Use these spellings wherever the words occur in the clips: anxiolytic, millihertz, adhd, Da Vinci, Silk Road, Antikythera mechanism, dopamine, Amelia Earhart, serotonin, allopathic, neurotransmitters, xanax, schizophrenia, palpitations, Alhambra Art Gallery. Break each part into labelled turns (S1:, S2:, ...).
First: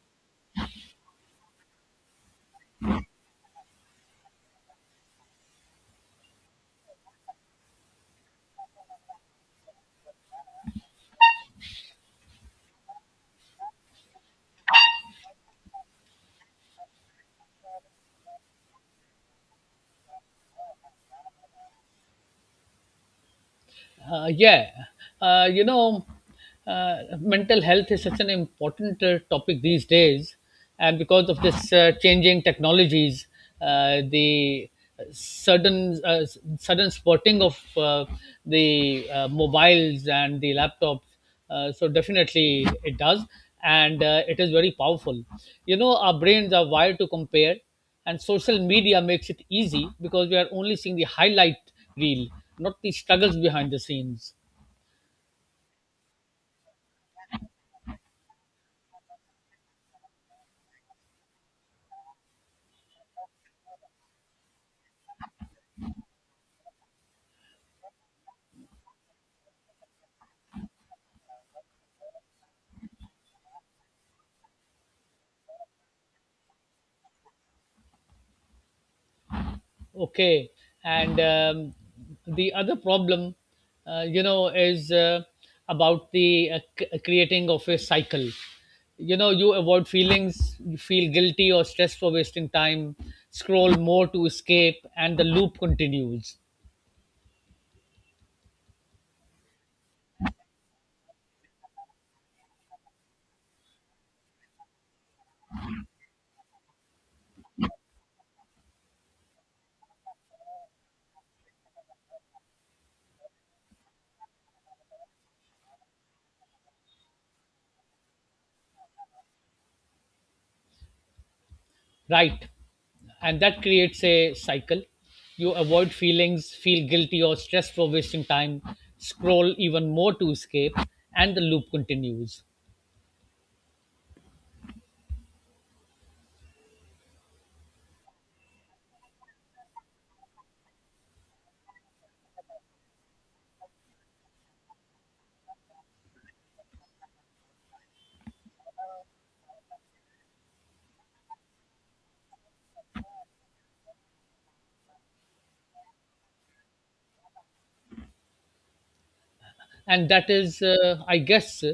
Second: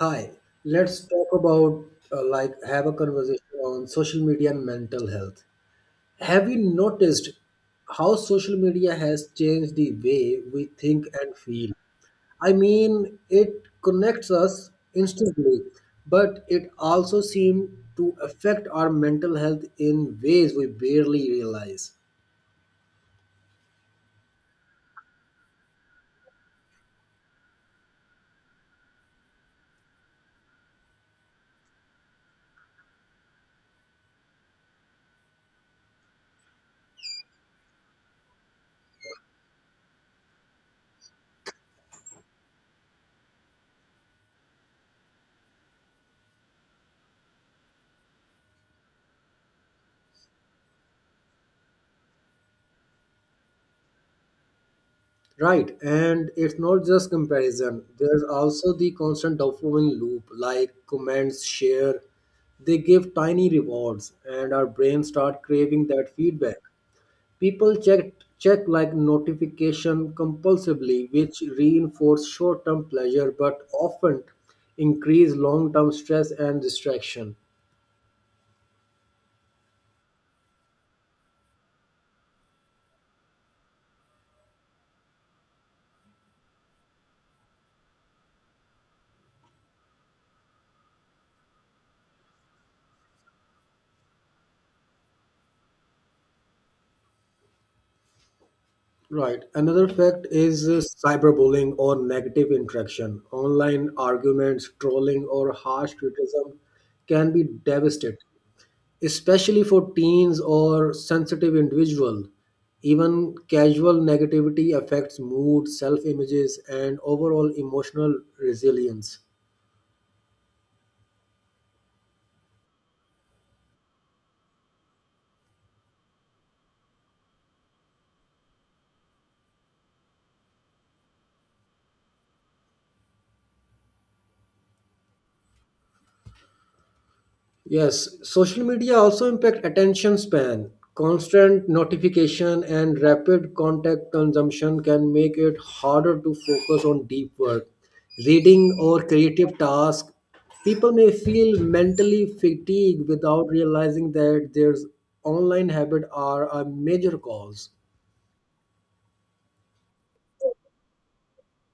S1: Hi, let's talk about like have a conversation on social media and mental health. Have you noticed how social media has changed the way we think and feel? I mean, it connects us instantly, but it also seems to affect our mental health in ways we barely realize.
S2: Yeah, uh, you know, mental health is such an important topic these days, and because of this changing technologies, the sudden uh, sudden spotting of the mobiles and the laptops. So definitely it does, and it is very powerful. You know, our brains are wired to compare, and social media makes it easy because we are only seeing the highlight reel, not the struggles behind the scenes.
S1: Right, and it's not just comparison. There's also the constant dopamine loop, like comments, share. They give tiny rewards, and our brains start craving that feedback. People check like notification compulsively, which reinforce short-term pleasure but often increase long-term stress and distraction.
S2: Okay. And the other problem, is about the creating of a cycle. You know, you avoid feelings, you feel guilty or stressed for wasting time, scroll more to escape, and the loop continues.
S1: Right. Another fact is cyberbullying or negative interaction. Online arguments, trolling, or harsh criticism can be devastating, especially for teens or sensitive individuals. Even casual negativity affects mood, self images, and overall emotional resilience.
S2: Right. And that creates a cycle. You avoid feelings, feel guilty or stressed for wasting time, scroll even more to escape, and the loop continues.
S1: Yes, social media also impact attention span. Constant notification and rapid contact consumption can make it harder to focus on deep work, reading or creative tasks. People may feel mentally fatigued without realizing that their online habits are a major cause.
S2: And that is, i guess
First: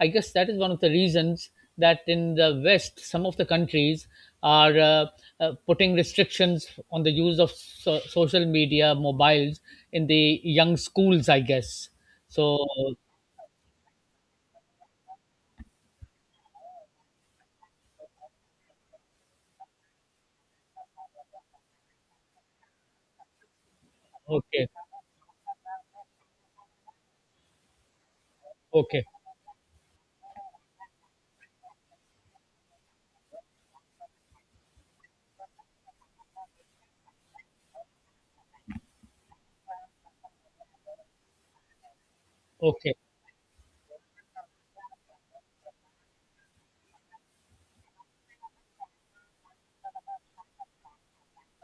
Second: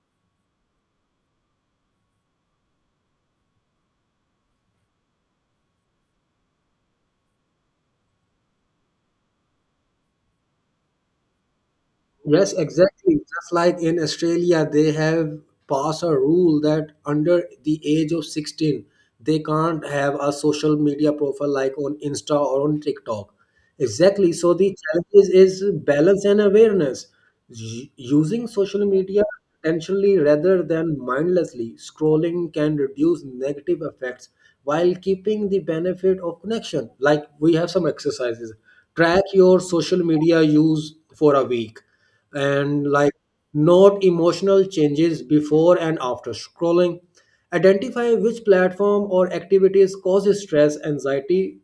S2: i guess that is one of the reasons that in the West some of the countries are putting restrictions on the use of social media mobiles in the young schools, I guess.
S1: Yes,
S2: So.
S1: exactly. Just like in Australia, they have passed a rule that under the age of 16, they can't have a social media profile like on Insta or on TikTok. Exactly. So
S2: Okay.
S1: the challenge is balance and awareness. Using social
S2: Okay. Okay.
S1: media intentionally rather than mindlessly, scrolling can reduce negative effects while keeping the benefit of connection. Like we have some exercises. Track your social media use for a week, and
S2: Okay.
S1: note emotional changes before and after scrolling, identify which platform or activities cause stress, anxiety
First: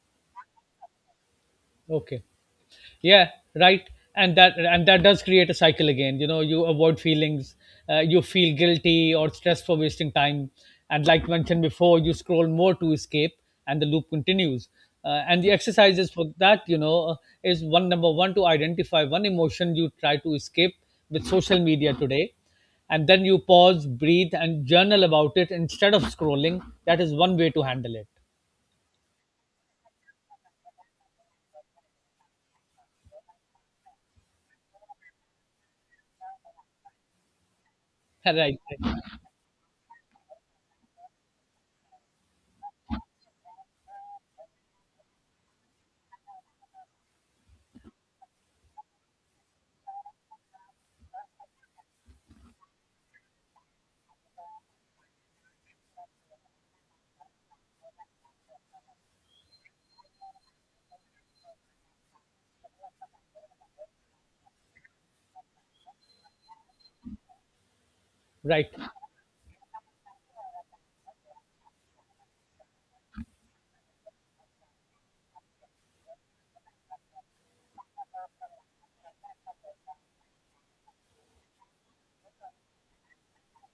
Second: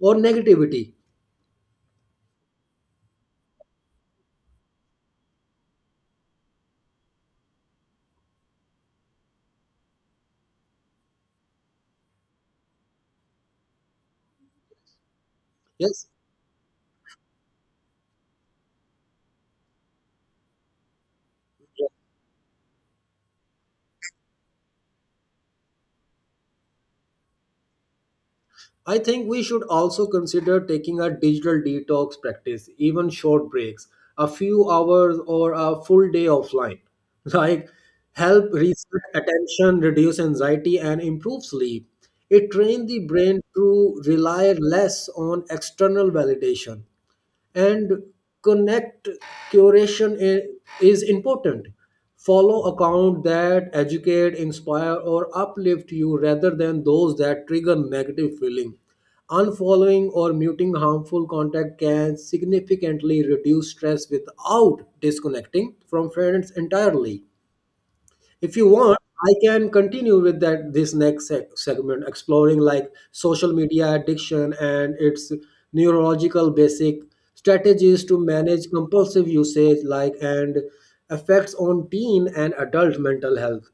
S1: or negativity.
S2: Okay. Yeah, right. And that does create a cycle again. You know, you avoid feelings, you feel guilty or stressed for wasting time, and like mentioned before, you scroll more to escape, and the loop continues. And the
S1: Yes,
S2: exercises for that, is one, number one, to identify one emotion you try to escape with social media today, and then you pause, breathe, and journal about it instead of scrolling. That is one way to handle it.
S1: I think we should also consider taking a digital detox practice. Even short breaks, a few hours or a full day offline, like help
S2: Right, right.
S1: reset attention, reduce anxiety and improve sleep. It trains the brain to rely less on external validation, and connect. Curation is important. Follow account that educate, inspire or uplift you rather than those that trigger negative feeling. Unfollowing or muting harmful contact can significantly reduce stress without disconnecting from friends entirely. If you
S2: Right.
S1: want, I can continue with that this next segment, exploring like social media addiction and its neurological basic, strategies to manage compulsive usage, like, and effects on teen and adult mental health.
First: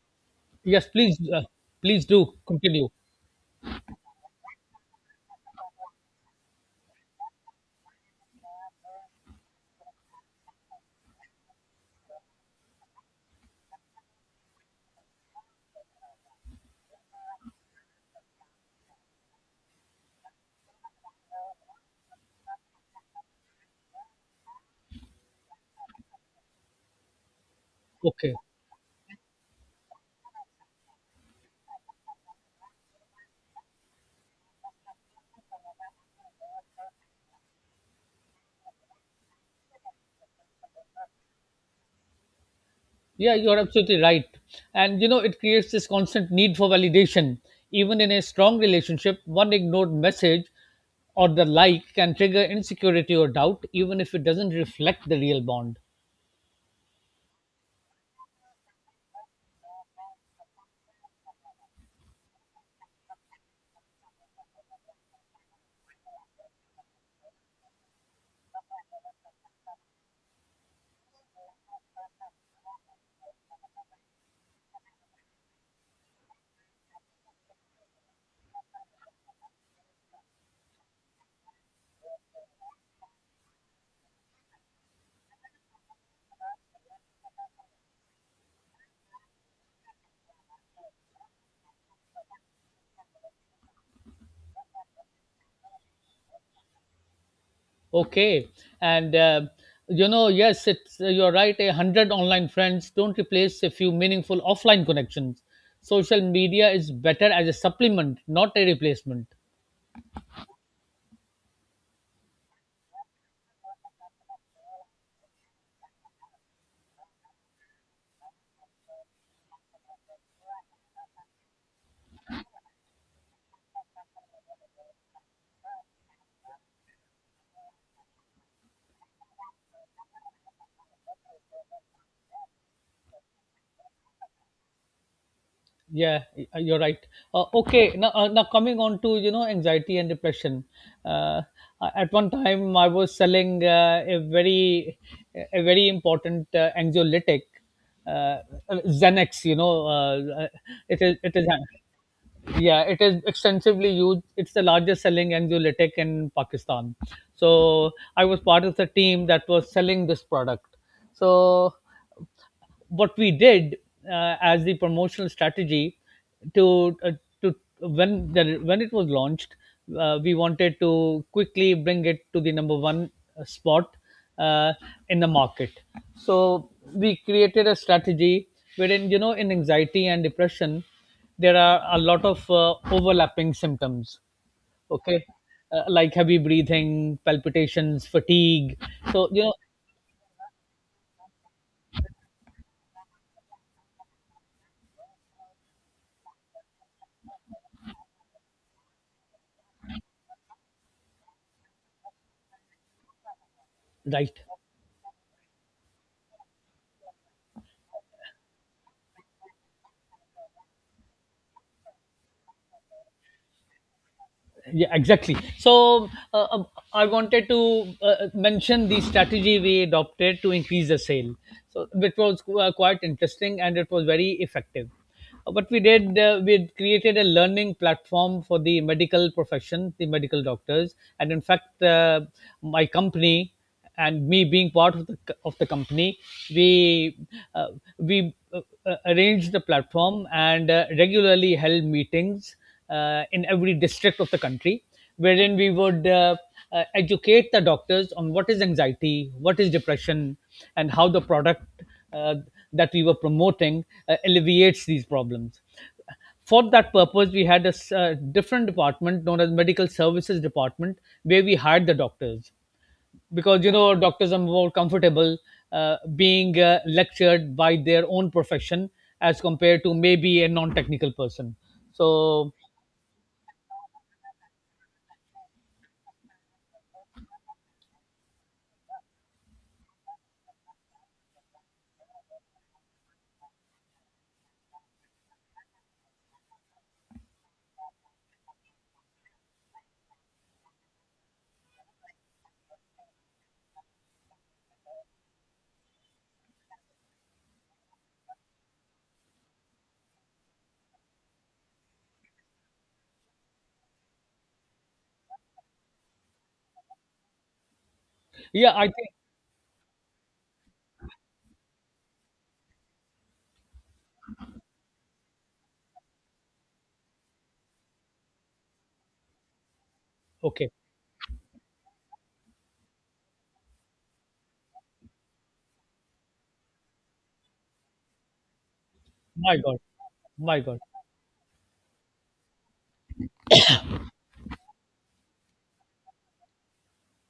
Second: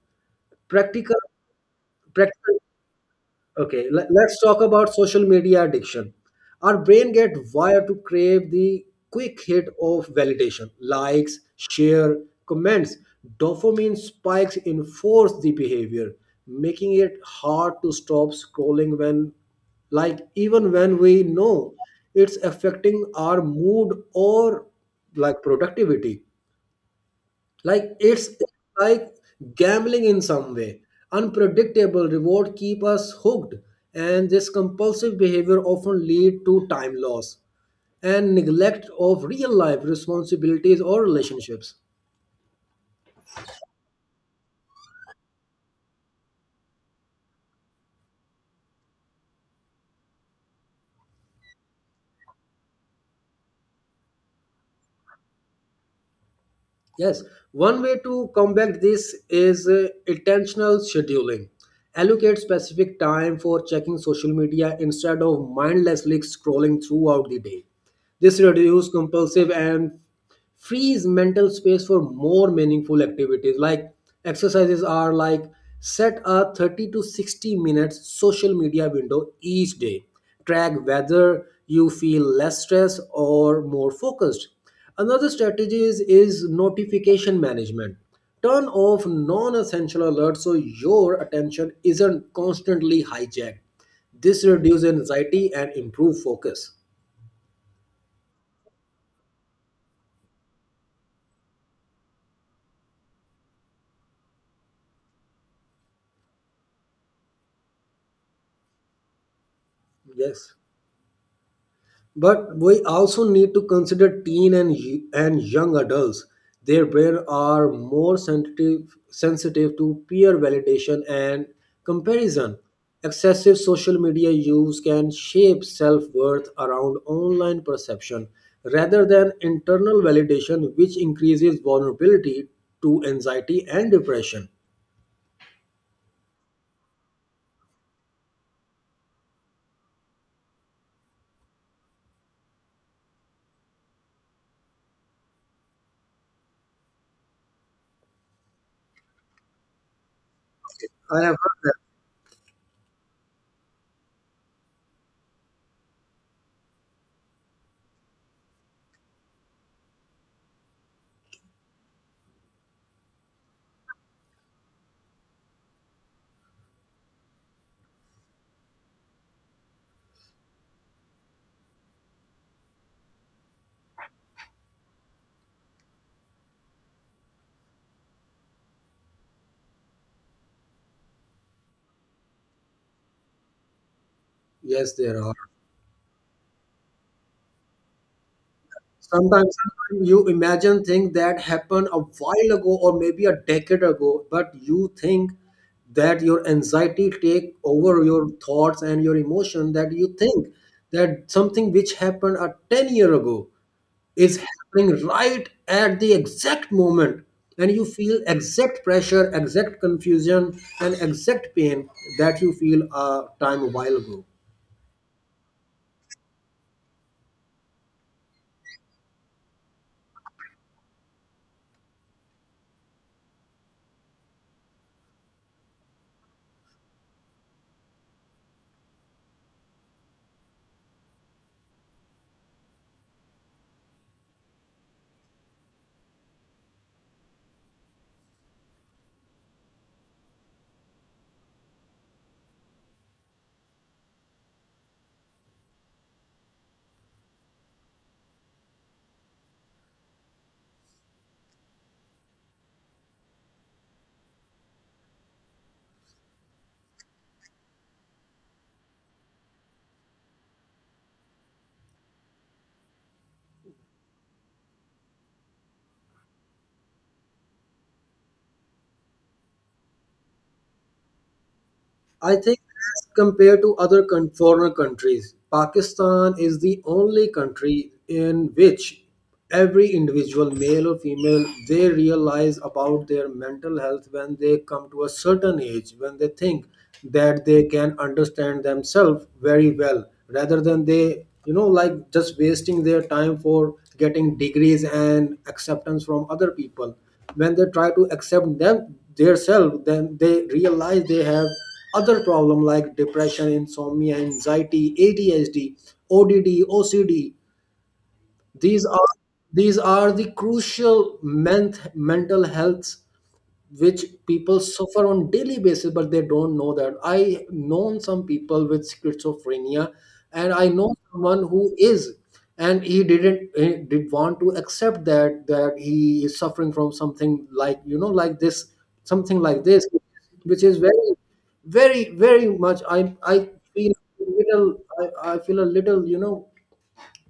S2: Yes,
S1: Practical
S2: please, please do
S1: practical.
S2: continue.
S1: Okay, let's talk about social media addiction. Our brain get wired to crave the quick hit of validation, likes, share, comments. Dopamine spikes enforce the behavior, making it hard to stop scrolling when, like, even when we know it's affecting our mood or like productivity. Like it's
S2: Okay.
S1: like gambling in some way. Unpredictable reward keep us hooked, and this compulsive behavior often lead to time loss and neglect of real life responsibilities or relationships.
S2: Yeah, you're absolutely right. And you know, it creates this constant need for validation. Even in a strong relationship, one ignored message or the like can trigger insecurity or doubt, even if it doesn't reflect the real bond.
S1: Yes, one way to combat this is intentional scheduling. Allocate specific time for checking social media instead of mindlessly scrolling throughout the day. This reduces compulsive and frees mental space for more meaningful activities. Like exercises are like set a 30 to 60 minutes social media window each day. Track whether you feel less stressed or more focused. Another strategy is notification management. Turn off non essential alerts so your attention isn't constantly hijacked. This reduces anxiety and improves focus.
S2: Okay. And uh, yes, it's you're right. 100 online friends don't replace a few meaningful offline connections. Social media is better as a supplement, not a replacement.
S1: Yes. But we also need to consider teen and, and young adults. Their brain are more sensitive to peer validation and comparison. Excessive social media use can shape self worth around online perception rather than internal validation, which increases vulnerability to anxiety and depression.
S2: Yeah, you're right. Okay now, now coming on to, anxiety and depression. uh, at one time I was selling a very important anxiolytic, uh, Xanax, you know. It is
S1: I have
S2: it
S1: heard
S2: is
S1: that.
S2: Yeah, it is extensively used. It's the largest selling anxiolytic in Pakistan. So I was part of the team that was selling this product. So what we did, as the promotional strategy, to uh, to when when it was launched, we wanted to quickly bring it to the number one spot uh, in the market. So we created a strategy wherein, you know, in anxiety and depression there are a lot of overlapping symptoms.
S1: Yes, there
S2: Okay.
S1: are.
S2: Like heavy breathing, palpitations, fatigue. So you know.
S1: Sometimes you imagine things that happened a while ago or maybe a decade ago, but you think that your anxiety take over your thoughts and your emotion, that you think that something which happened a 10 year ago is
S2: Right.
S1: happening right at the exact moment, and you feel exact pressure, exact confusion and exact pain that you feel a time a while ago.
S2: Yeah, exactly. So uh, um, I wanted to mention the strategy we adopted to increase the sale. So it was quite interesting, and it was very effective. What we did, we had created a learning platform for the medical profession, the medical doctors. And in fact, my company, and me being part of the of the company, we uh, we uh, arranged the platform and regularly held meetings in every district of the country, wherein we would educate the doctors on what is anxiety, what is depression, and how the product uh, that we were promoting alleviates these problems. For that purpose, we had a different department known as medical services department, where we hired the doctors because, you know, doctors are more comfortable being lectured by their own profession as compared to maybe a non-technical person.
S1: I
S2: So.
S1: think as compared to other foreign countries, Pakistan is the only country in which every individual, male or female, they realize about their mental health when they come to a certain age, when they think that they can understand themselves very well, rather than they, you know, like just wasting their time for getting degrees and acceptance from other people. When they try to accept them themselves, then they realize they have other problem like depression, insomnia, anxiety, adhd, ODD, OCD.
S2: Yeah,
S1: these
S2: I think.
S1: are these are the crucial mental health which people suffer on daily basis, but they don't know that. I known some people with schizophrenia, and I
S2: Okay.
S1: know someone who is, and he didn't, he did want to accept that, that he is suffering from something like, you know, like this, something
S2: My
S1: like
S2: God,
S1: this,
S2: my
S1: which is
S2: God.
S1: very, very very much. I feel little I feel a little, you know,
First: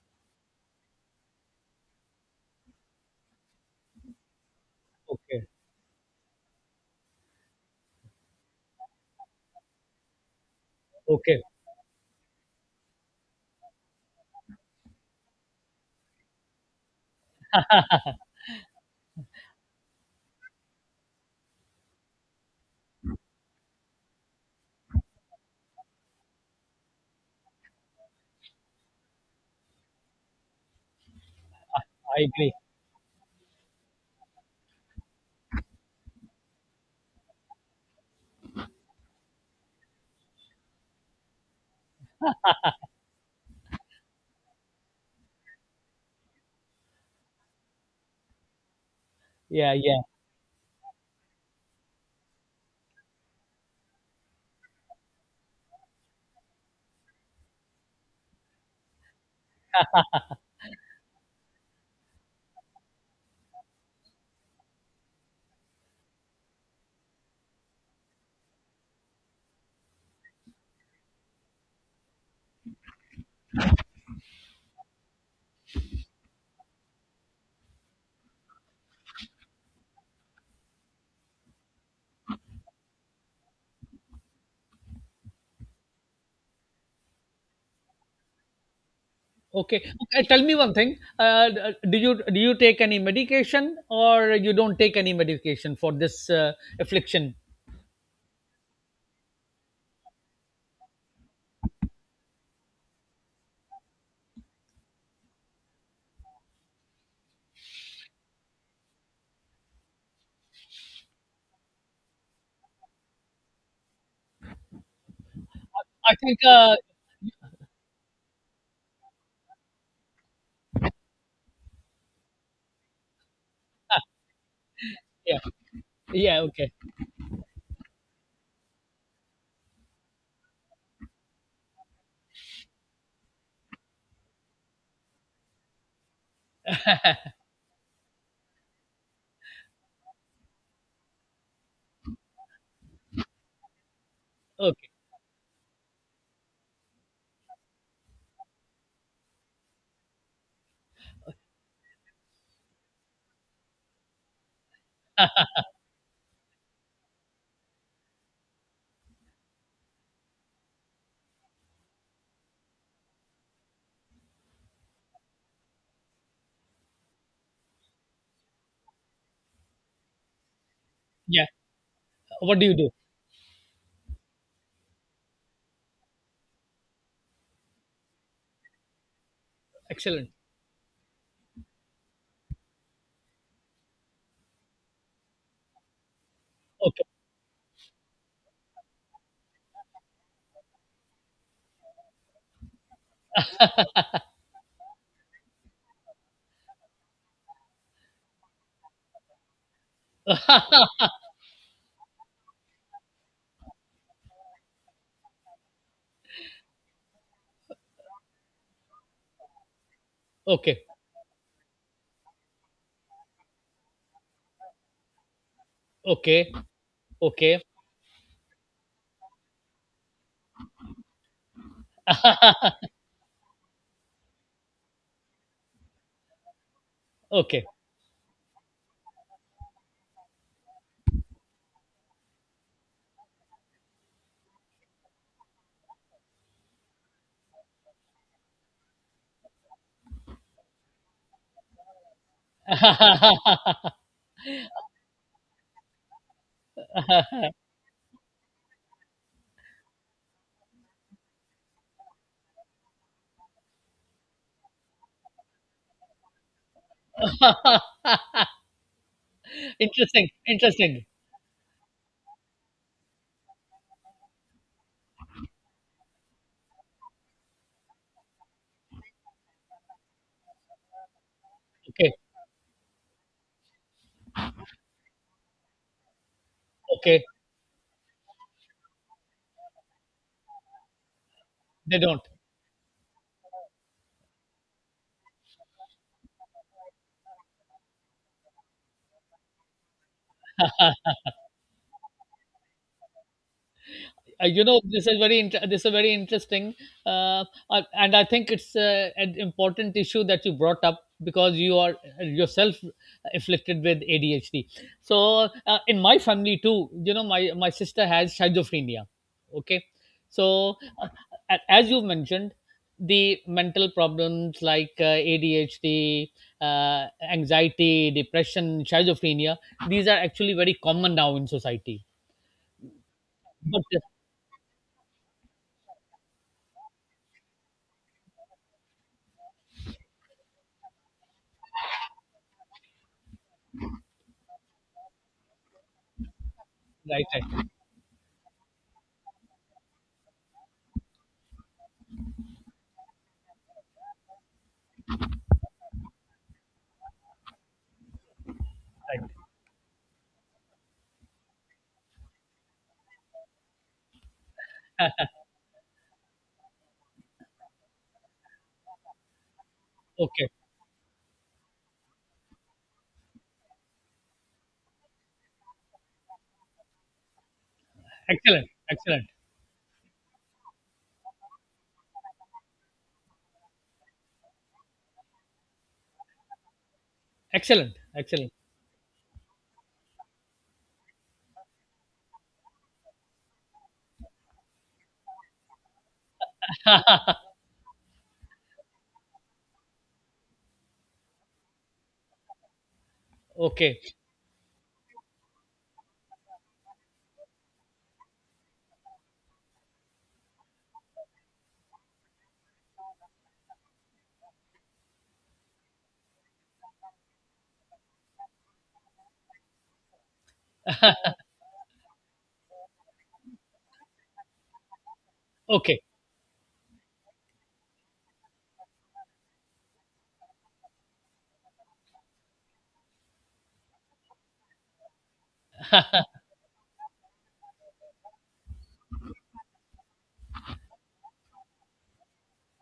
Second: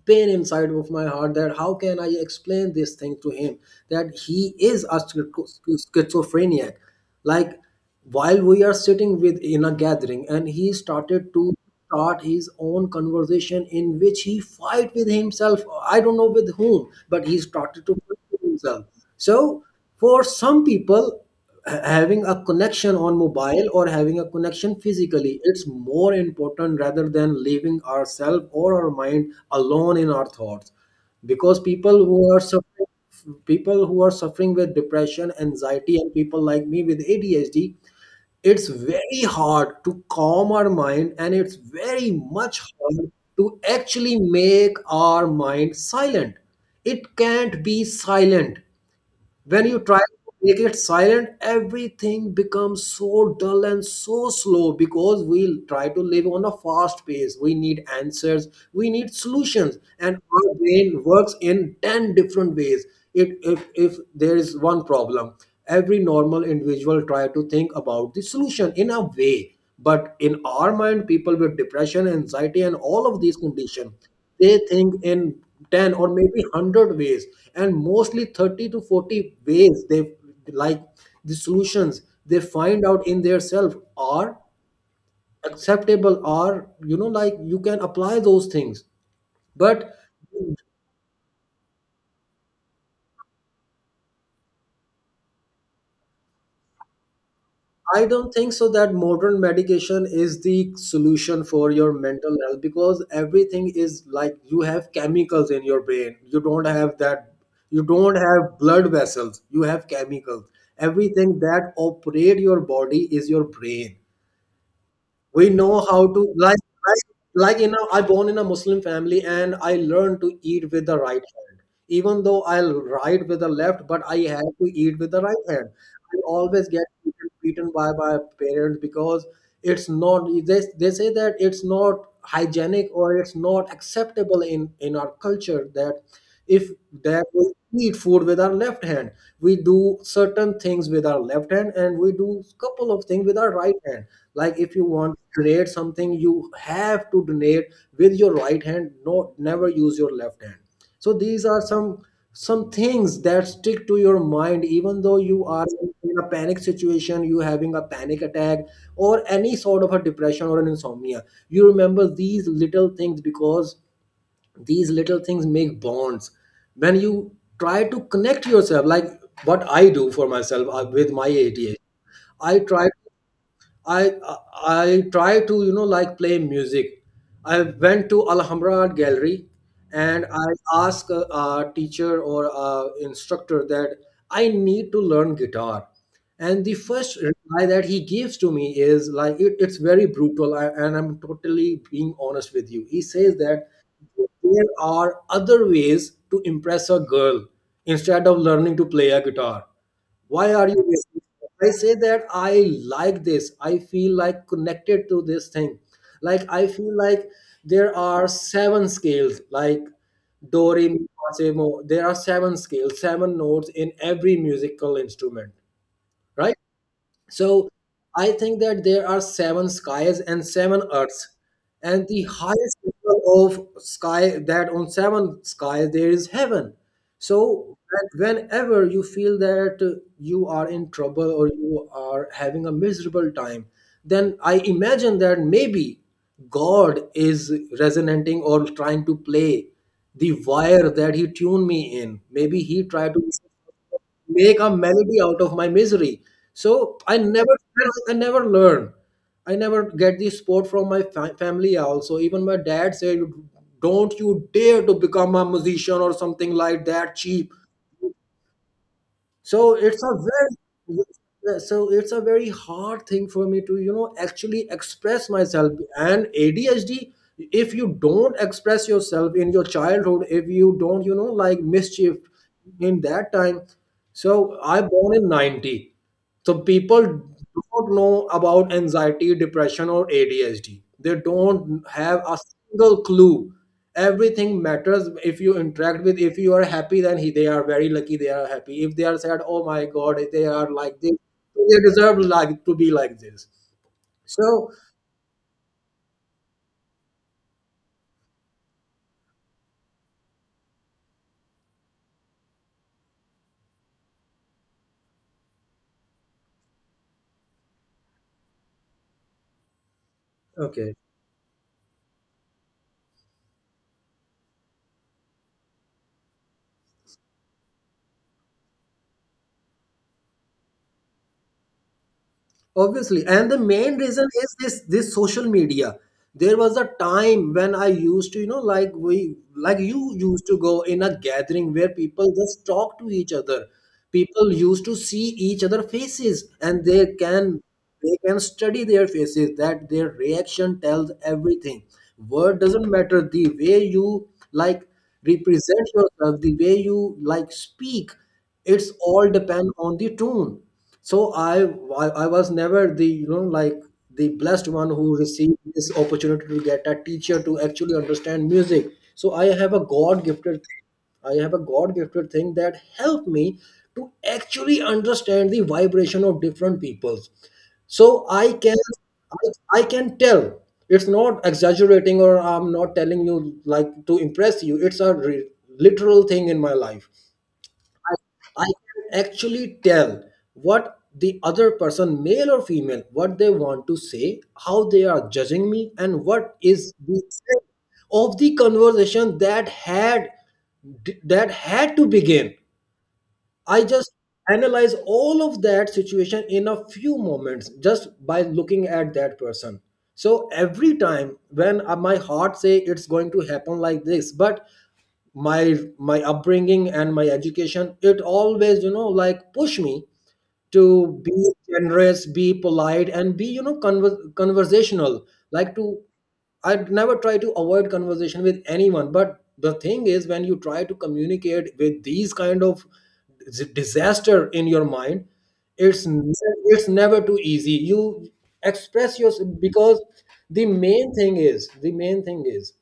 S1: pain inside of my heart that how can I explain this thing to him that he is a
S2: Okay,
S1: schizophrenic. Like, while we are sitting with in a gathering and he started
S2: okay.
S1: to start his own conversation in which he fight with himself. I don't know with whom, but he started to themselves. So for some people, having a connection on mobile or having a connection physically, it's more important rather than leaving ourselves or our mind alone in our thoughts. Because people
S2: I
S1: who are
S2: agree.
S1: suffering, people who are suffering with depression, anxiety, and people like me with ADHD, it's very hard to calm our mind, and it's very much hard to actually make our mind silent. It can't be silent. When
S2: Yeah,
S1: you try
S2: yeah.
S1: to make it silent, everything becomes so dull and so slow because we try to live on a fast pace. We need answers, we need solutions, and our brain works in 10 different ways. If there is one problem, every normal individual try to think about the solution in a way. But in our mind, people with depression, anxiety, and all of these conditions, they think in 10 or maybe 100 ways, and mostly 30 to 40 ways they, like, the solutions they find out in their self are acceptable, are, you know, like you can apply those things.
S2: Okay.
S1: But
S2: Tell me one thing. Do you take any medication, or you don't take any medication for this affliction?
S1: I don't think so that modern medication is the solution for your mental health, because everything is like you have chemicals in your brain. You don't have that, you don't have blood vessels, you have chemicals. Everything that operate your body is your brain. We know how
S2: I
S1: to
S2: think.
S1: like, like you know, I born in a muslim family and I learned to eat with the right hand, even though I'll write with the left, but I have to eat with the
S2: Yeah.
S1: right hand. I
S2: Yeah.
S1: always
S2: Okay.
S1: get beaten by my parents because it's not, they say that it's not hygienic or it's not acceptable in our culture that if, that we eat food with our left hand. We do certain things with our left hand and we do couple of things with our right hand. Like if you
S2: Okay.
S1: want to donate something, you have to donate with your right hand. No, never use your left hand. So these are some things that stick to your mind even though you are in a panic situation, you having a panic attack or any sort of a depression or an insomnia. You remember these little things because these little things make bonds when you try to connect yourself, like what I do for myself, with my
S2: Yeah.
S1: adh, I
S2: What do you
S1: try to.
S2: do?
S1: I I try to, you know, like play music. I went to Alhambra Art Gallery and
S2: Excellent.
S1: I asked a teacher or a instructor that I need to learn guitar. And the
S2: Okay.
S1: first reply that he gives to me is like, it's very brutal. I, and I'm totally being honest with you. He says that there are other ways to impress a girl instead of learning to play a guitar. Why are you wasting? I say that I, like this, I feel like connected to this thing. Like I feel like there are seven scales, like do
S2: Okay.
S1: re mi fa, sol, mo. There are seven scales, seven notes in every musical instrument,
S2: Okay.
S1: right?
S2: Okay.
S1: So I think that there are seven skies and seven earths. And the highest level of sky, that on seven skies there is heaven.
S2: Okay.
S1: So whenever you feel that you are in trouble or you are having a miserable time, then I imagine that maybe God is resonating or trying to play the wire that he tuned me in. Maybe he tried to make a melody out of my misery. So I never learn. I never get the support from my family. Also, even my dad said, "Don't you dare to become a musician or something like that cheap." so it's a
S2: Interesting. Interesting.
S1: very so it's a very hard thing for me to actually express myself and ADHD. If you don't express yourself in your childhood, if you don't, like
S2: Okay.
S1: mischief in that time. So I born in 90, so people
S2: Okay.
S1: don't know about anxiety, depression, or ADHD. They don't
S2: They
S1: have
S2: don't.
S1: a single clue. Everything matters if you interact with. If you are happy, then they are very lucky. They are happy. If they are sad, oh my god, they are like this. They deserve like to be like this. So.
S2: This is this is very interesting. uh, and I think it's an important issue that you brought up because you are yourself afflicted with ADHD. So, in my family too, you know, my sister has schizophrenia. Okay. so
S1: Okay.
S2: uh, a- as you mentioned, the mental problems like ADHD, uh, anxiety, depression, schizophrenia — these are actually very common now in society.
S1: Obviously. And the
S2: But.
S1: main reason is this social media. There was a time when I used to, you know like we like you used to go in a gathering where people just talk to each other. People used to see each other faces, and they
S2: Right,
S1: can
S2: right,
S1: they can study their faces, that their reaction tells everything. Word doesn't matter. The way you like represent yourself, the way you like speak, it's all
S2: right.
S1: depend on the tune. So I was never the, the blessed one who received this opportunity to get a teacher to actually understand music. So I have a god
S2: Okay.
S1: gifted thing, I have a god gifted thing that helped me to actually understand the vibration of different peoples. So i
S2: Excellent.
S1: can
S2: Excellent.
S1: I, I can tell, it's not exaggerating or I'm not telling you like to impress you, it's a literal thing in my life.
S2: Excellent. Excellent.
S1: I can actually tell what the other person, male or female, what they want to say, how they are judging me, and what is the extent of the conversation that had, that had to begin. I
S2: Okay.
S1: just analyze all of that situation in a few moments just by looking at that person. So every time when my heart say it's going to happen like this, but my upbringing and my education, it always push me to be generous, be polite, and be, conversational. Like to
S2: Okay.
S1: I never try to avoid conversation with anyone, but the thing is when you try to communicate with these kind of disaster in your mind, it's ne- it's never too easy you express yourself, because the main thing is,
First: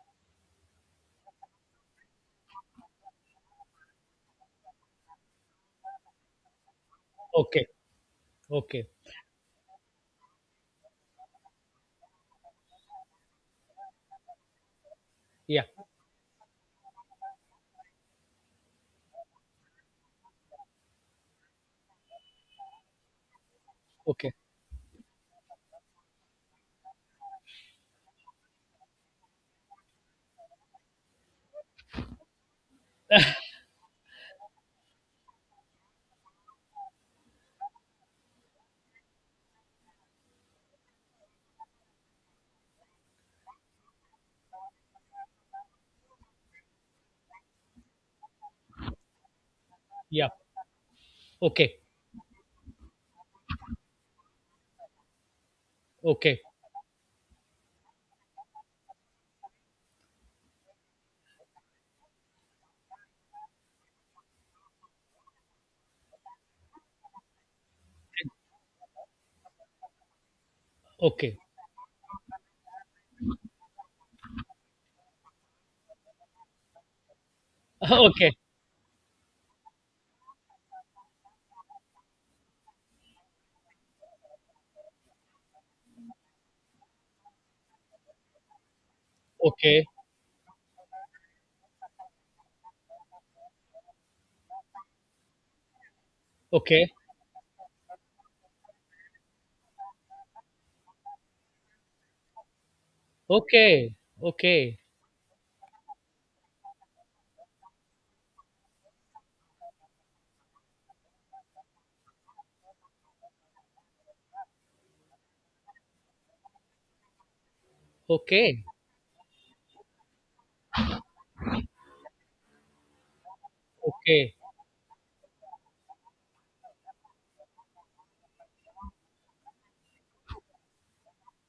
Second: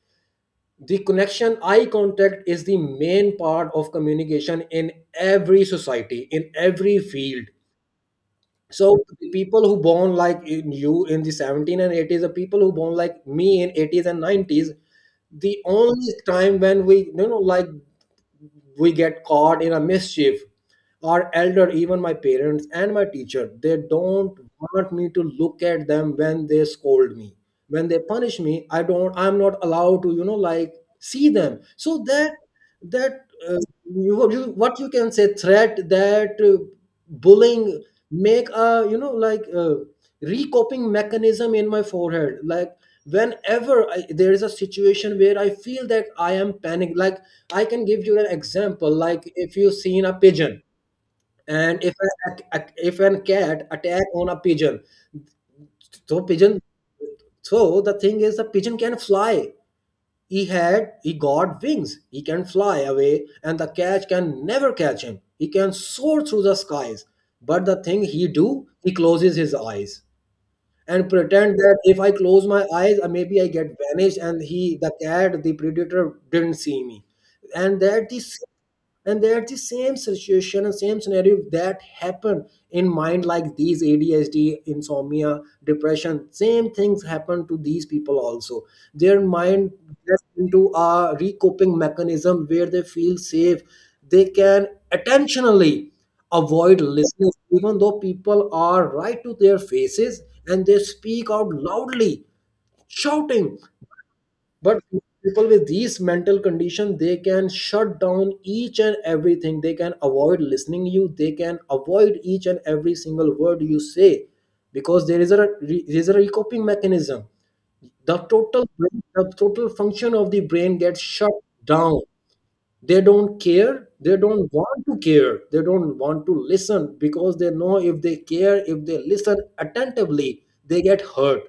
S1: the connection eye contact is the main part of communication in every society, in every field.
S2: Okay.
S1: So
S2: Okay.
S1: the people who born like in the 17 and 80s, the people who born like me in 80s and 90s, the
S2: Yeah.
S1: only time when we you know like we get caught in a mischief, our elder, even my parents and my teacher, they
S2: Okay.
S1: don't want me to look at them when they scold me. When they punish me, I don't, I'm not allowed to, see them. So that, that, uh, what you can say, threat, that bullying, make a, recoping mechanism in my forehead. Like whenever there is a situation where I feel that I am panicked, like I can give you an example. Like if you've seen a
S2: Yeah.
S1: pigeon,
S2: Okay.
S1: and if an cat attack on a pigeon, so
S2: Okay.
S1: pigeon so the thing is the pigeon can fly. He got wings, he can fly away, and the cat can never catch him, he can soar through the skies. But the thing he do, he closes his eyes and
S2: Okay.
S1: pretend that, "If I close my eyes, maybe I get vanished, and the cat, the predator, didn't see me." And that is, and that the same situation and same scenario that happen in mind, like these ADHD, insomnia, depression. Same things happen to these people also. Their mind
S2: Okay.
S1: gets into a recoping mechanism where they feel safe. They can attentionally avoid
S2: Okay. Okay.
S1: listening, even though people are right to their faces and they speak out loudly, shouting.
S2: Okay.
S1: But
S2: Okay.
S1: people with these mental condition, they can shut down each and everything, they can avoid listening you, they can avoid each and every single word you say. Because there is a coping mechanism, the
S2: Okay. Okay.
S1: total brain, the total function of the brain gets shut down. They don't care, they
S2: Okay.
S1: don't want to care, they don't want to listen, because they know if they care, if they listen attentively, they get hurt.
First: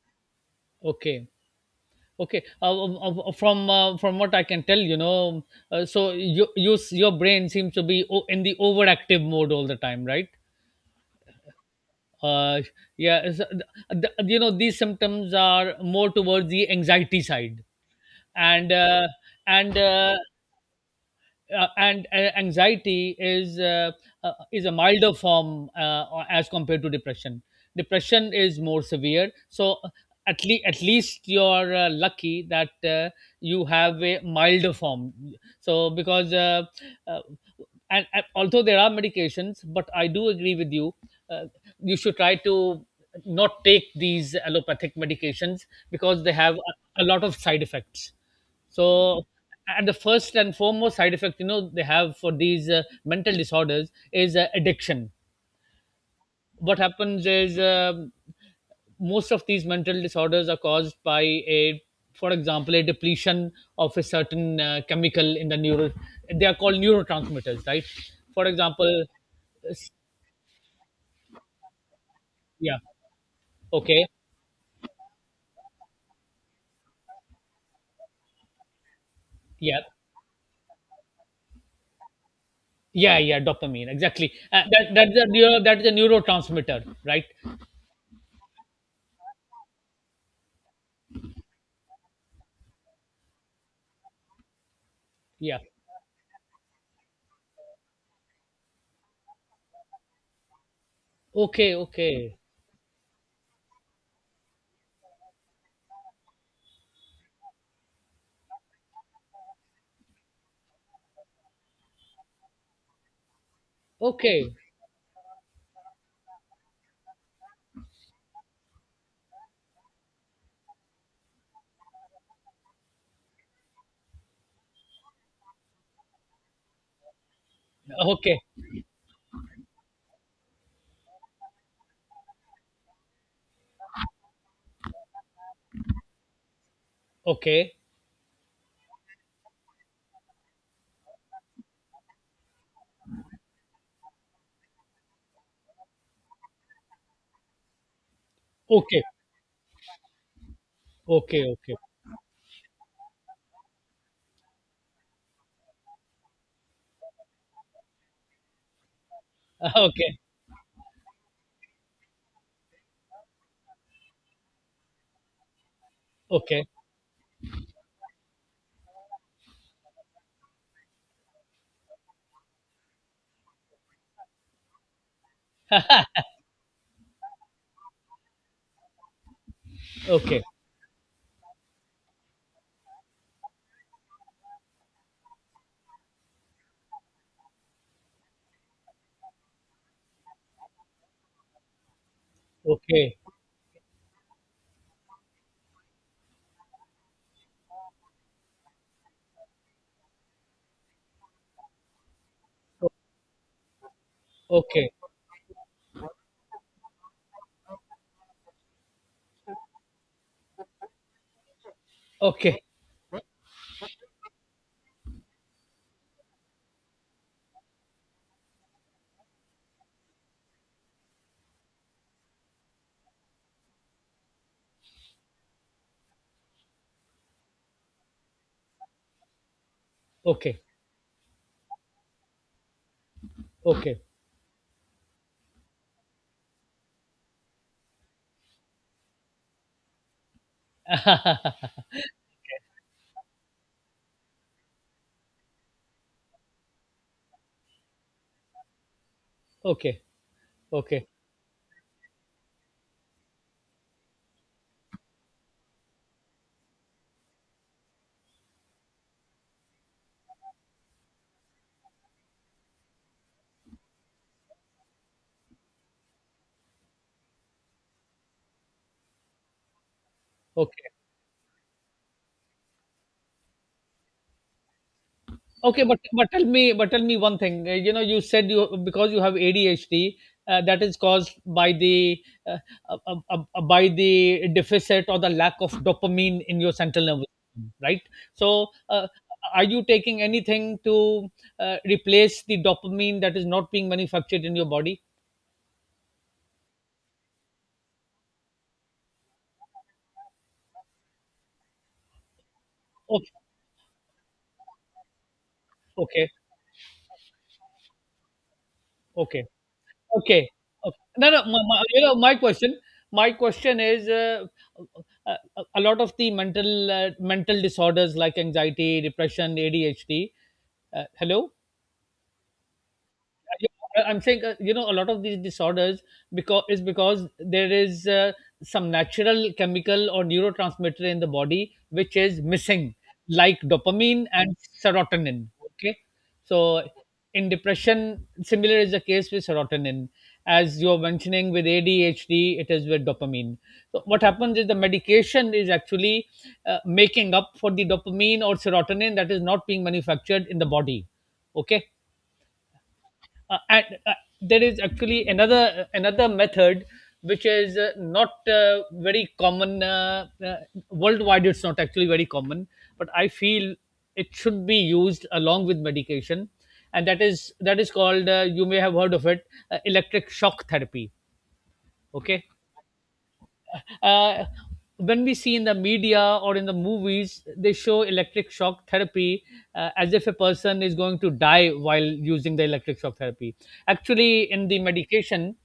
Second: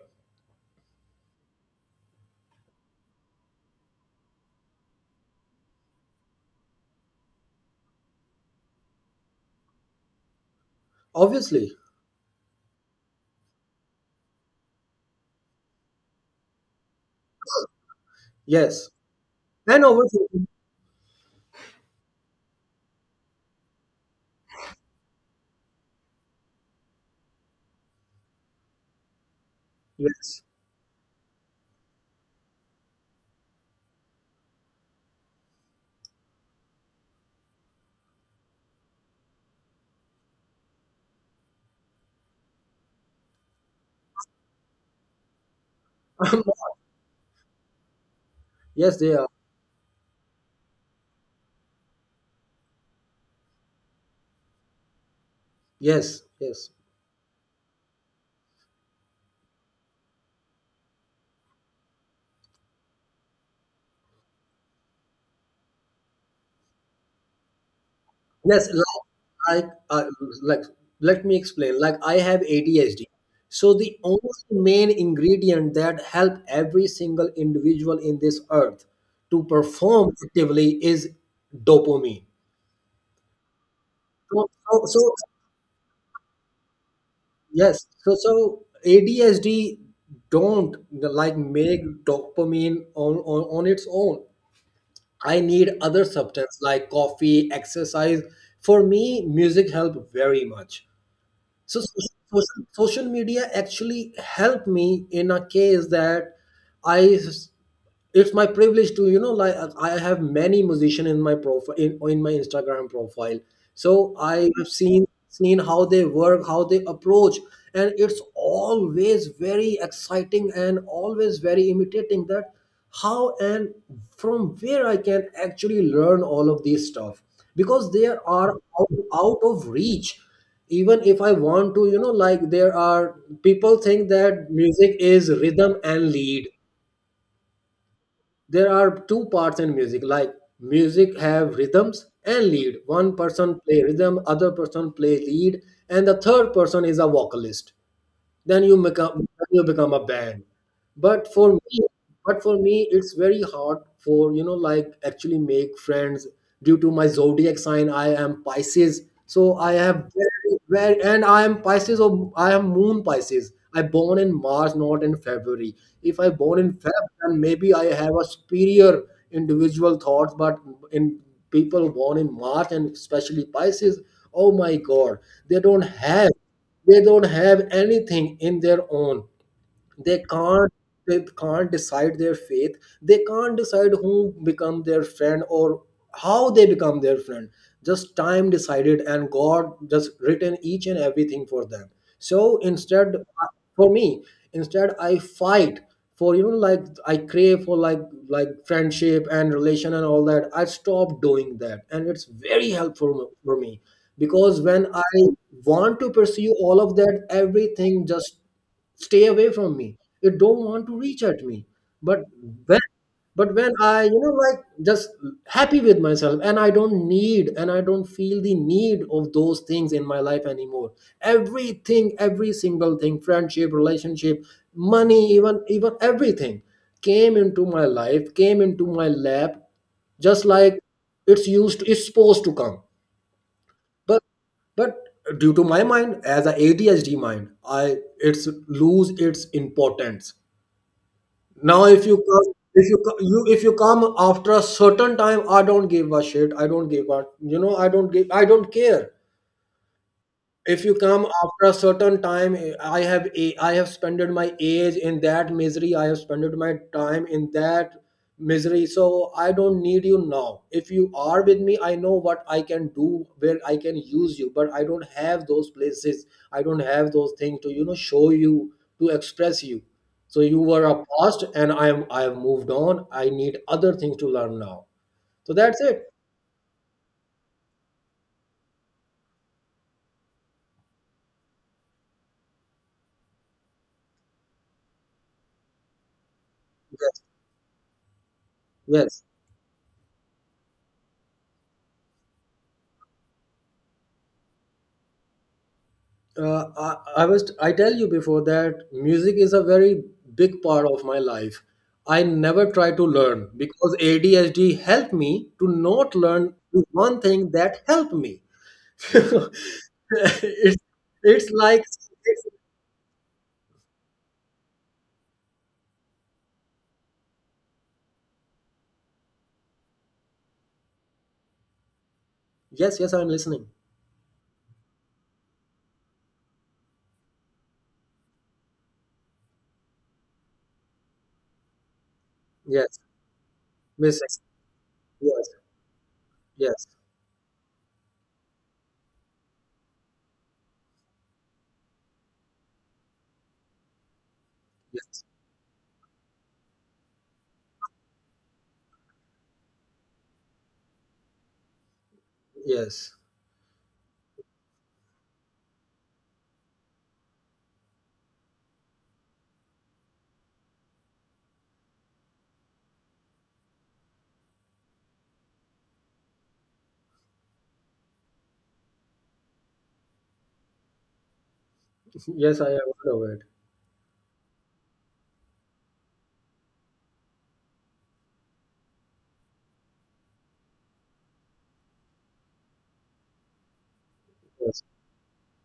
S2: Okay. From what I can tell, you know, so you, your brain seems to be in the overactive mode all the time, right?
S1: Obviously.
S2: Uh, yeah, you know, these symptoms are more towards the anxiety side, and
S1: Yes.
S2: uh, and
S1: And
S2: uh,
S1: overthinking.
S2: and anxiety is a milder form, as compared to depression. Depression is more severe. So
S1: Yes,
S2: at least you're lucky that you have a milder form. So because uh, and although there are medications, but I do agree with you, uh, you should try to not take these allopathic medications because they have a lot of side effects.
S1: yes, they
S2: So,
S1: are.
S2: and the first and foremost side effect, you know, they have for these mental disorders is addiction.
S1: Yes, yes,
S2: What happens is, most of these mental disorders are caused by a, for example, a depletion of a certain chemical in the neuro. They are called neurotransmitters, right? For
S1: yes,
S2: example,
S1: like,
S2: s-
S1: uh, like let me explain, like I have
S2: yeah,
S1: ADHD. So the
S2: okay,
S1: only main ingredient that help every single individual in this earth to
S2: yeah,
S1: perform actively is dopamine.
S2: yeah, yeah, dopamine, exactly.
S1: so,
S2: Uh, that
S1: so,
S2: that's
S1: so
S2: a neuro, that is a neurotransmitter, right?
S1: yes. So ADSD don't like make dopamine on its own. I
S2: Yeah.
S1: need other substance like coffee, exercise. For me, music help very much.
S2: Okay.
S1: So
S2: Okay.
S1: social media actually helped me in a case that I, it's my privilege to, I have many musician in my profile, in my Instagram profile. So I
S2: Okay.
S1: have seen how they work, how they approach, and it's always very exciting and always very imitating that how and from where I can actually learn all of these stuff, because they are
S2: Okay.
S1: out, out of reach. Even if I want to, there are, people think that music is rhythm and lead.
S2: Okay.
S1: There are two parts in music. Like music have rhythms and lead. One person play rhythm, other person play lead, and the third person is a vocalist. then you
S2: Okay.
S1: become then you become a band. but
S2: Okay.
S1: for
S2: Okay.
S1: me but for me it's very hard for, actually make friends, due to my zodiac sign. I am Pisces. So I have
S2: Okay.
S1: very, very, and I am Pisces, or I am moon Pisces, I born in March, not in February. If I born
S2: Okay.
S1: in feb, then maybe I have a superior individual thoughts. But in people born in March, and especially Pisces, oh my god, they don't have, they don't have anything in their own. They
S2: Okay.
S1: can't, they can't decide their faith, they can't decide who become their friend, or how they become their friend. Just time decided, and God just written each and everything for them. So instead
S2: Okay.
S1: For me, instead, I fight for, I crave for like friendship and relation and all that. I stop doing that, and it's very helpful for me. Because when
S2: Okay.
S1: I want to pursue all of that, everything just stay away from me, it don't want to reach at me. but
S2: Okay.
S1: when but when i just happy with myself, and I don't need, and I don't feel the need of those things in my life anymore, everything, every single thing, friendship, relationship, money, even everything came into my life, came into my lap, just
S2: Okay.
S1: like, it's supposed to come.
S2: Okay.
S1: But but due to my mind as a ADHD mind, I, it's lose its importance. Now if you come, if you, co- you if you come after a certain time, I don't give a shit, I don't give a, I don't give, I don't care.
S2: Okay.
S1: If you
S2: Okay.
S1: come after a certain time, I have spent my age in that misery, I have spent my time in that misery, so I don't need you now. If you are with me, I know what I can do, where I can use you, but I don't have those places, I don't have those things to, show you, to express you. So you were
S2: Okay.
S1: a past, and I have moved on, I need other things to learn now. So that's
S2: Okay, but
S1: it.
S2: but tell me, but tell me one thing. You know, you said you because you have ADHD, that is caused uh, by the deficit or the lack of dopamine in your central
S1: Yes.
S2: nervous system, right? So,
S1: Yes.
S2: are you taking anything to replace the dopamine that is not being manufactured in your body?
S1: I tell you before that music is a very big part of my life. I never try to
S2: Okay,
S1: learn because ADHD helped me to not
S2: okay,
S1: learn the one thing that helped me.
S2: okay. Okay.
S1: it's
S2: Okay. No, no.
S1: it's
S2: My,
S1: like.
S2: my, you know, my question is, a lot of the mental, disorders like anxiety, depression, ADHD. Hello.
S1: Yes, yes, I'm listening.
S2: I'm saying, you know, a lot of these disorders because there is some natural chemical or neurotransmitter in the body which is missing,
S1: Yes,
S2: like
S1: miss.
S2: dopamine and
S1: Yes,
S2: serotonin. Okay, so
S1: yes,
S2: in depression, similar is the case with serotonin. As you are mentioning with ADHD, it is with dopamine. So what happens is the
S1: yes,
S2: medication is actually making up for the dopamine or serotonin that is not being manufactured in the body. Okay,
S1: yes.
S2: uh, and, uh, there is actually another method which is not very common worldwide. It's not actually very common, but I feel it should be used along with medication. And that is called, you may have heard of it, electric shock therapy. Okay.
S1: Yes, I am aware of it.
S2: Uh, when we see in the media or in the movies, they show electric shock therapy as if a person is going to die while using the electric shock therapy. Actually, in the
S1: Yes,
S2: medication,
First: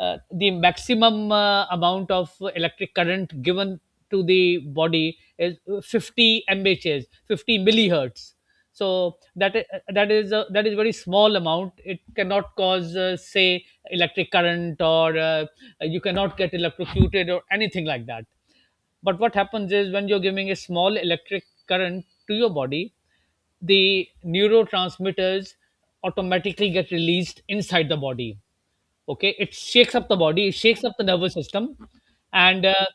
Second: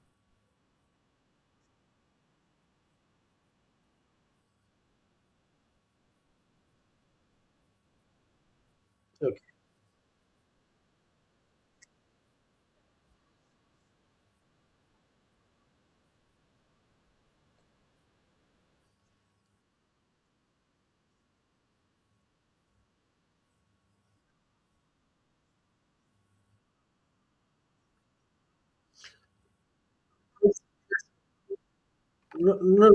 S2: the maximum amount of electric current given to the body is 50 mhs, 50 millihertz. So
S1: okay.
S2: that is a, that is very small amount. It cannot cause say electric current, or you cannot get electrocuted or anything like that. But what happens is, when you're giving a small electric current to your body, the neurotransmitters automatically get released inside the body. Okay, it shakes up the body, it shakes up the nervous system,
S1: No,
S2: and
S1: no, no.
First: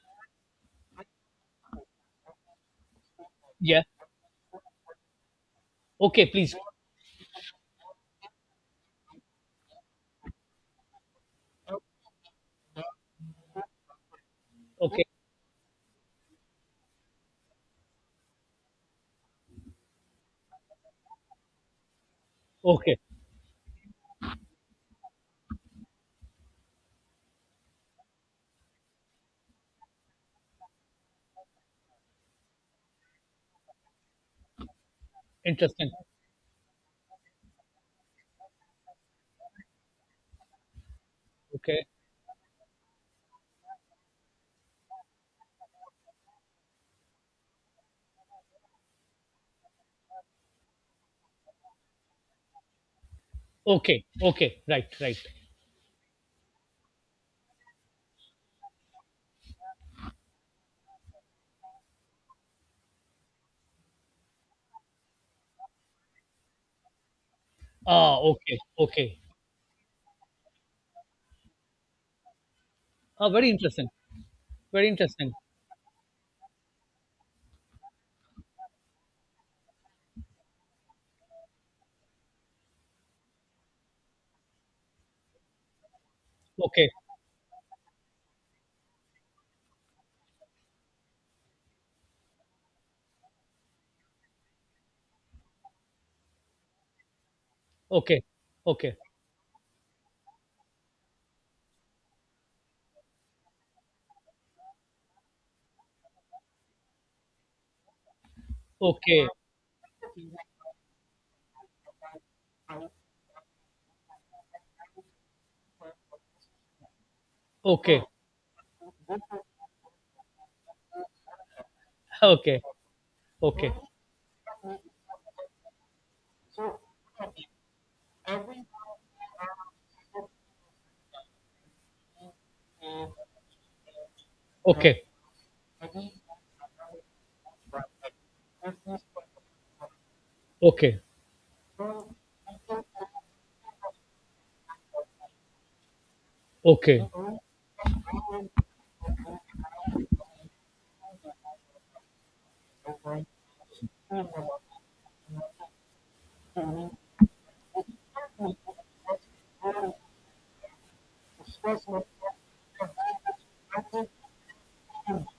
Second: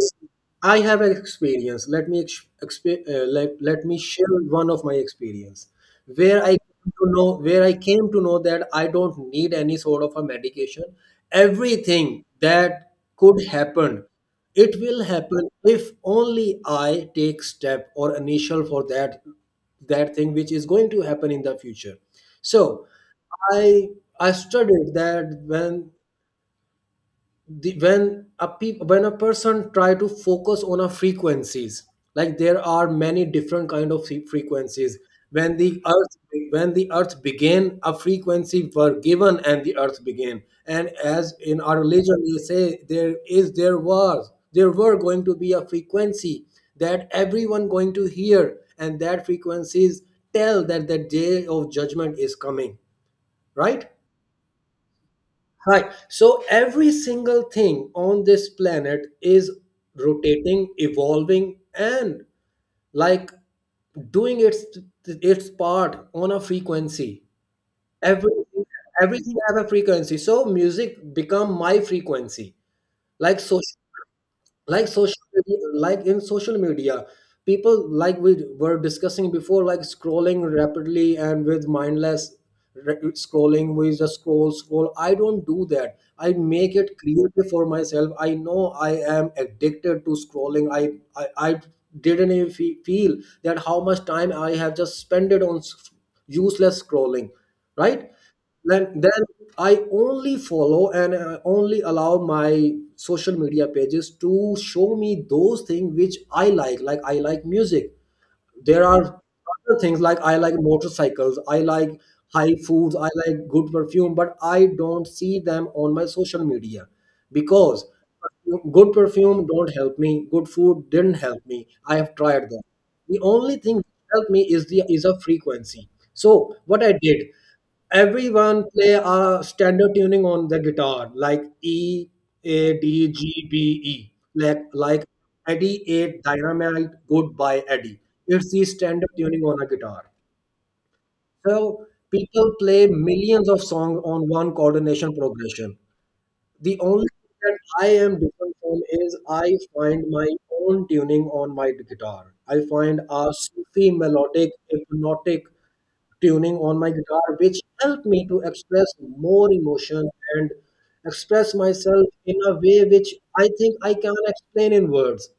S1: I have an experience. Let me let,
S2: yeah.
S1: let me share one of my experience
S2: Okay,
S1: where I
S2: please.
S1: came to know where I came to know that I don't need any sort of a medication. Everything that could happen, it will
S2: Okay.
S1: happen if only I take step or initial for that, that thing which is going to happen in the future. So
S2: Okay.
S1: I I studied that when the, when a peop, when a person try to focus on a frequencies. Like there are many different kind of frequencies. when the
S2: Interesting.
S1: earth when the earth began, a frequency were given, and the earth began. And as in our
S2: Okay.
S1: religion we say there is there was there were going to be a frequency that everyone going to hear, and that frequencies tell that the day of judgment is coming. Right.
S2: Okay. Okay. Right, right.
S1: Right. So every single thing on this planet is rotating, evolving, and like doing its part on a frequency.
S2: Ah, okay,
S1: Everything,
S2: okay.
S1: everything have a frequency. So music become my frequency.
S2: Ah,
S1: Like
S2: very
S1: social
S2: interesting.
S1: like
S2: Very
S1: social
S2: interesting.
S1: media, people like we were discussing before, like scrolling rapidly. And with mindless scrolling, we just scroll, I don't do that. I make
S2: Okay,
S1: it clear for myself, I know I am addicted to scrolling. I didn't even feel that how much time I have just spent it on useless scrolling. Right.
S2: okay,
S1: then
S2: okay,
S1: then I only follow, and I only allow my social media pages to show me those things which I like. Like I like music. There are
S2: okay,
S1: other things like, I like motorcycles, I like high foods, I like good perfume, but I don't see them on my social media. Because
S2: okay,
S1: good perfume don't help me, good food didn't help me, I have tried
S2: okay,
S1: them. The only
S2: okay,
S1: thing that helped me is the is a frequency. So what I did, everyone play a standard tuning on the guitar like EADGBE, Eddie 8 Dynamite Goodbye Eddie. It's the standard tuning on a guitar.
S2: okay,
S1: So people play millions of songs on one coordination progression. The
S2: okay,
S1: only thing that I am different from, is I find my own tuning on my guitar, I find a Sufi melodic hypnotic tuning on my guitar, which helped me to express more emotion and express myself
S2: okay.
S1: in a way which I think I can explain in words.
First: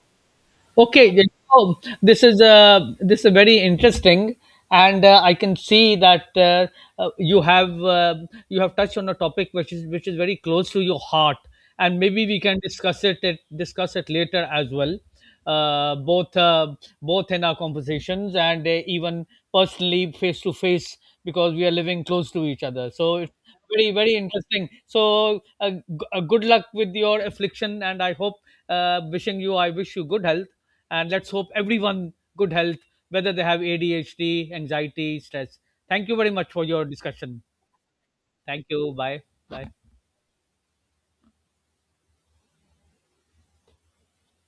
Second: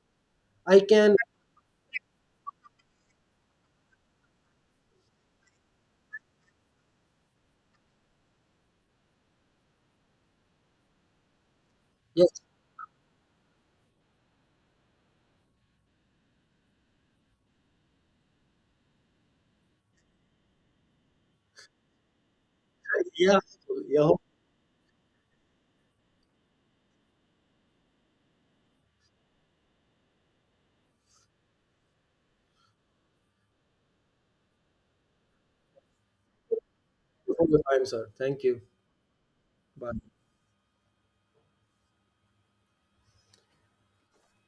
S1: I
S2: Okay,
S1: can.
S2: you know, this is very interesting, and I can see that uh, you have uh, you have touched on a topic which is very close to your heart, and maybe we
S1: Yes,
S2: can discuss it, discuss it later as well, uh, both uh, both in our conversations and even personally face to face, because we are living close to each other. So it's
S1: yeah,
S2: very,
S1: yeah.
S2: very interesting. So good luck with your affliction, and I hope, wishing you I wish you good health, and let's hope everyone good health, whether they have ADHD, anxiety, stress. Thank you very much for your discussion.
S1: Hope I'm sir. Thank you.
S2: Thank you. Bye. Bye.
S1: Bye.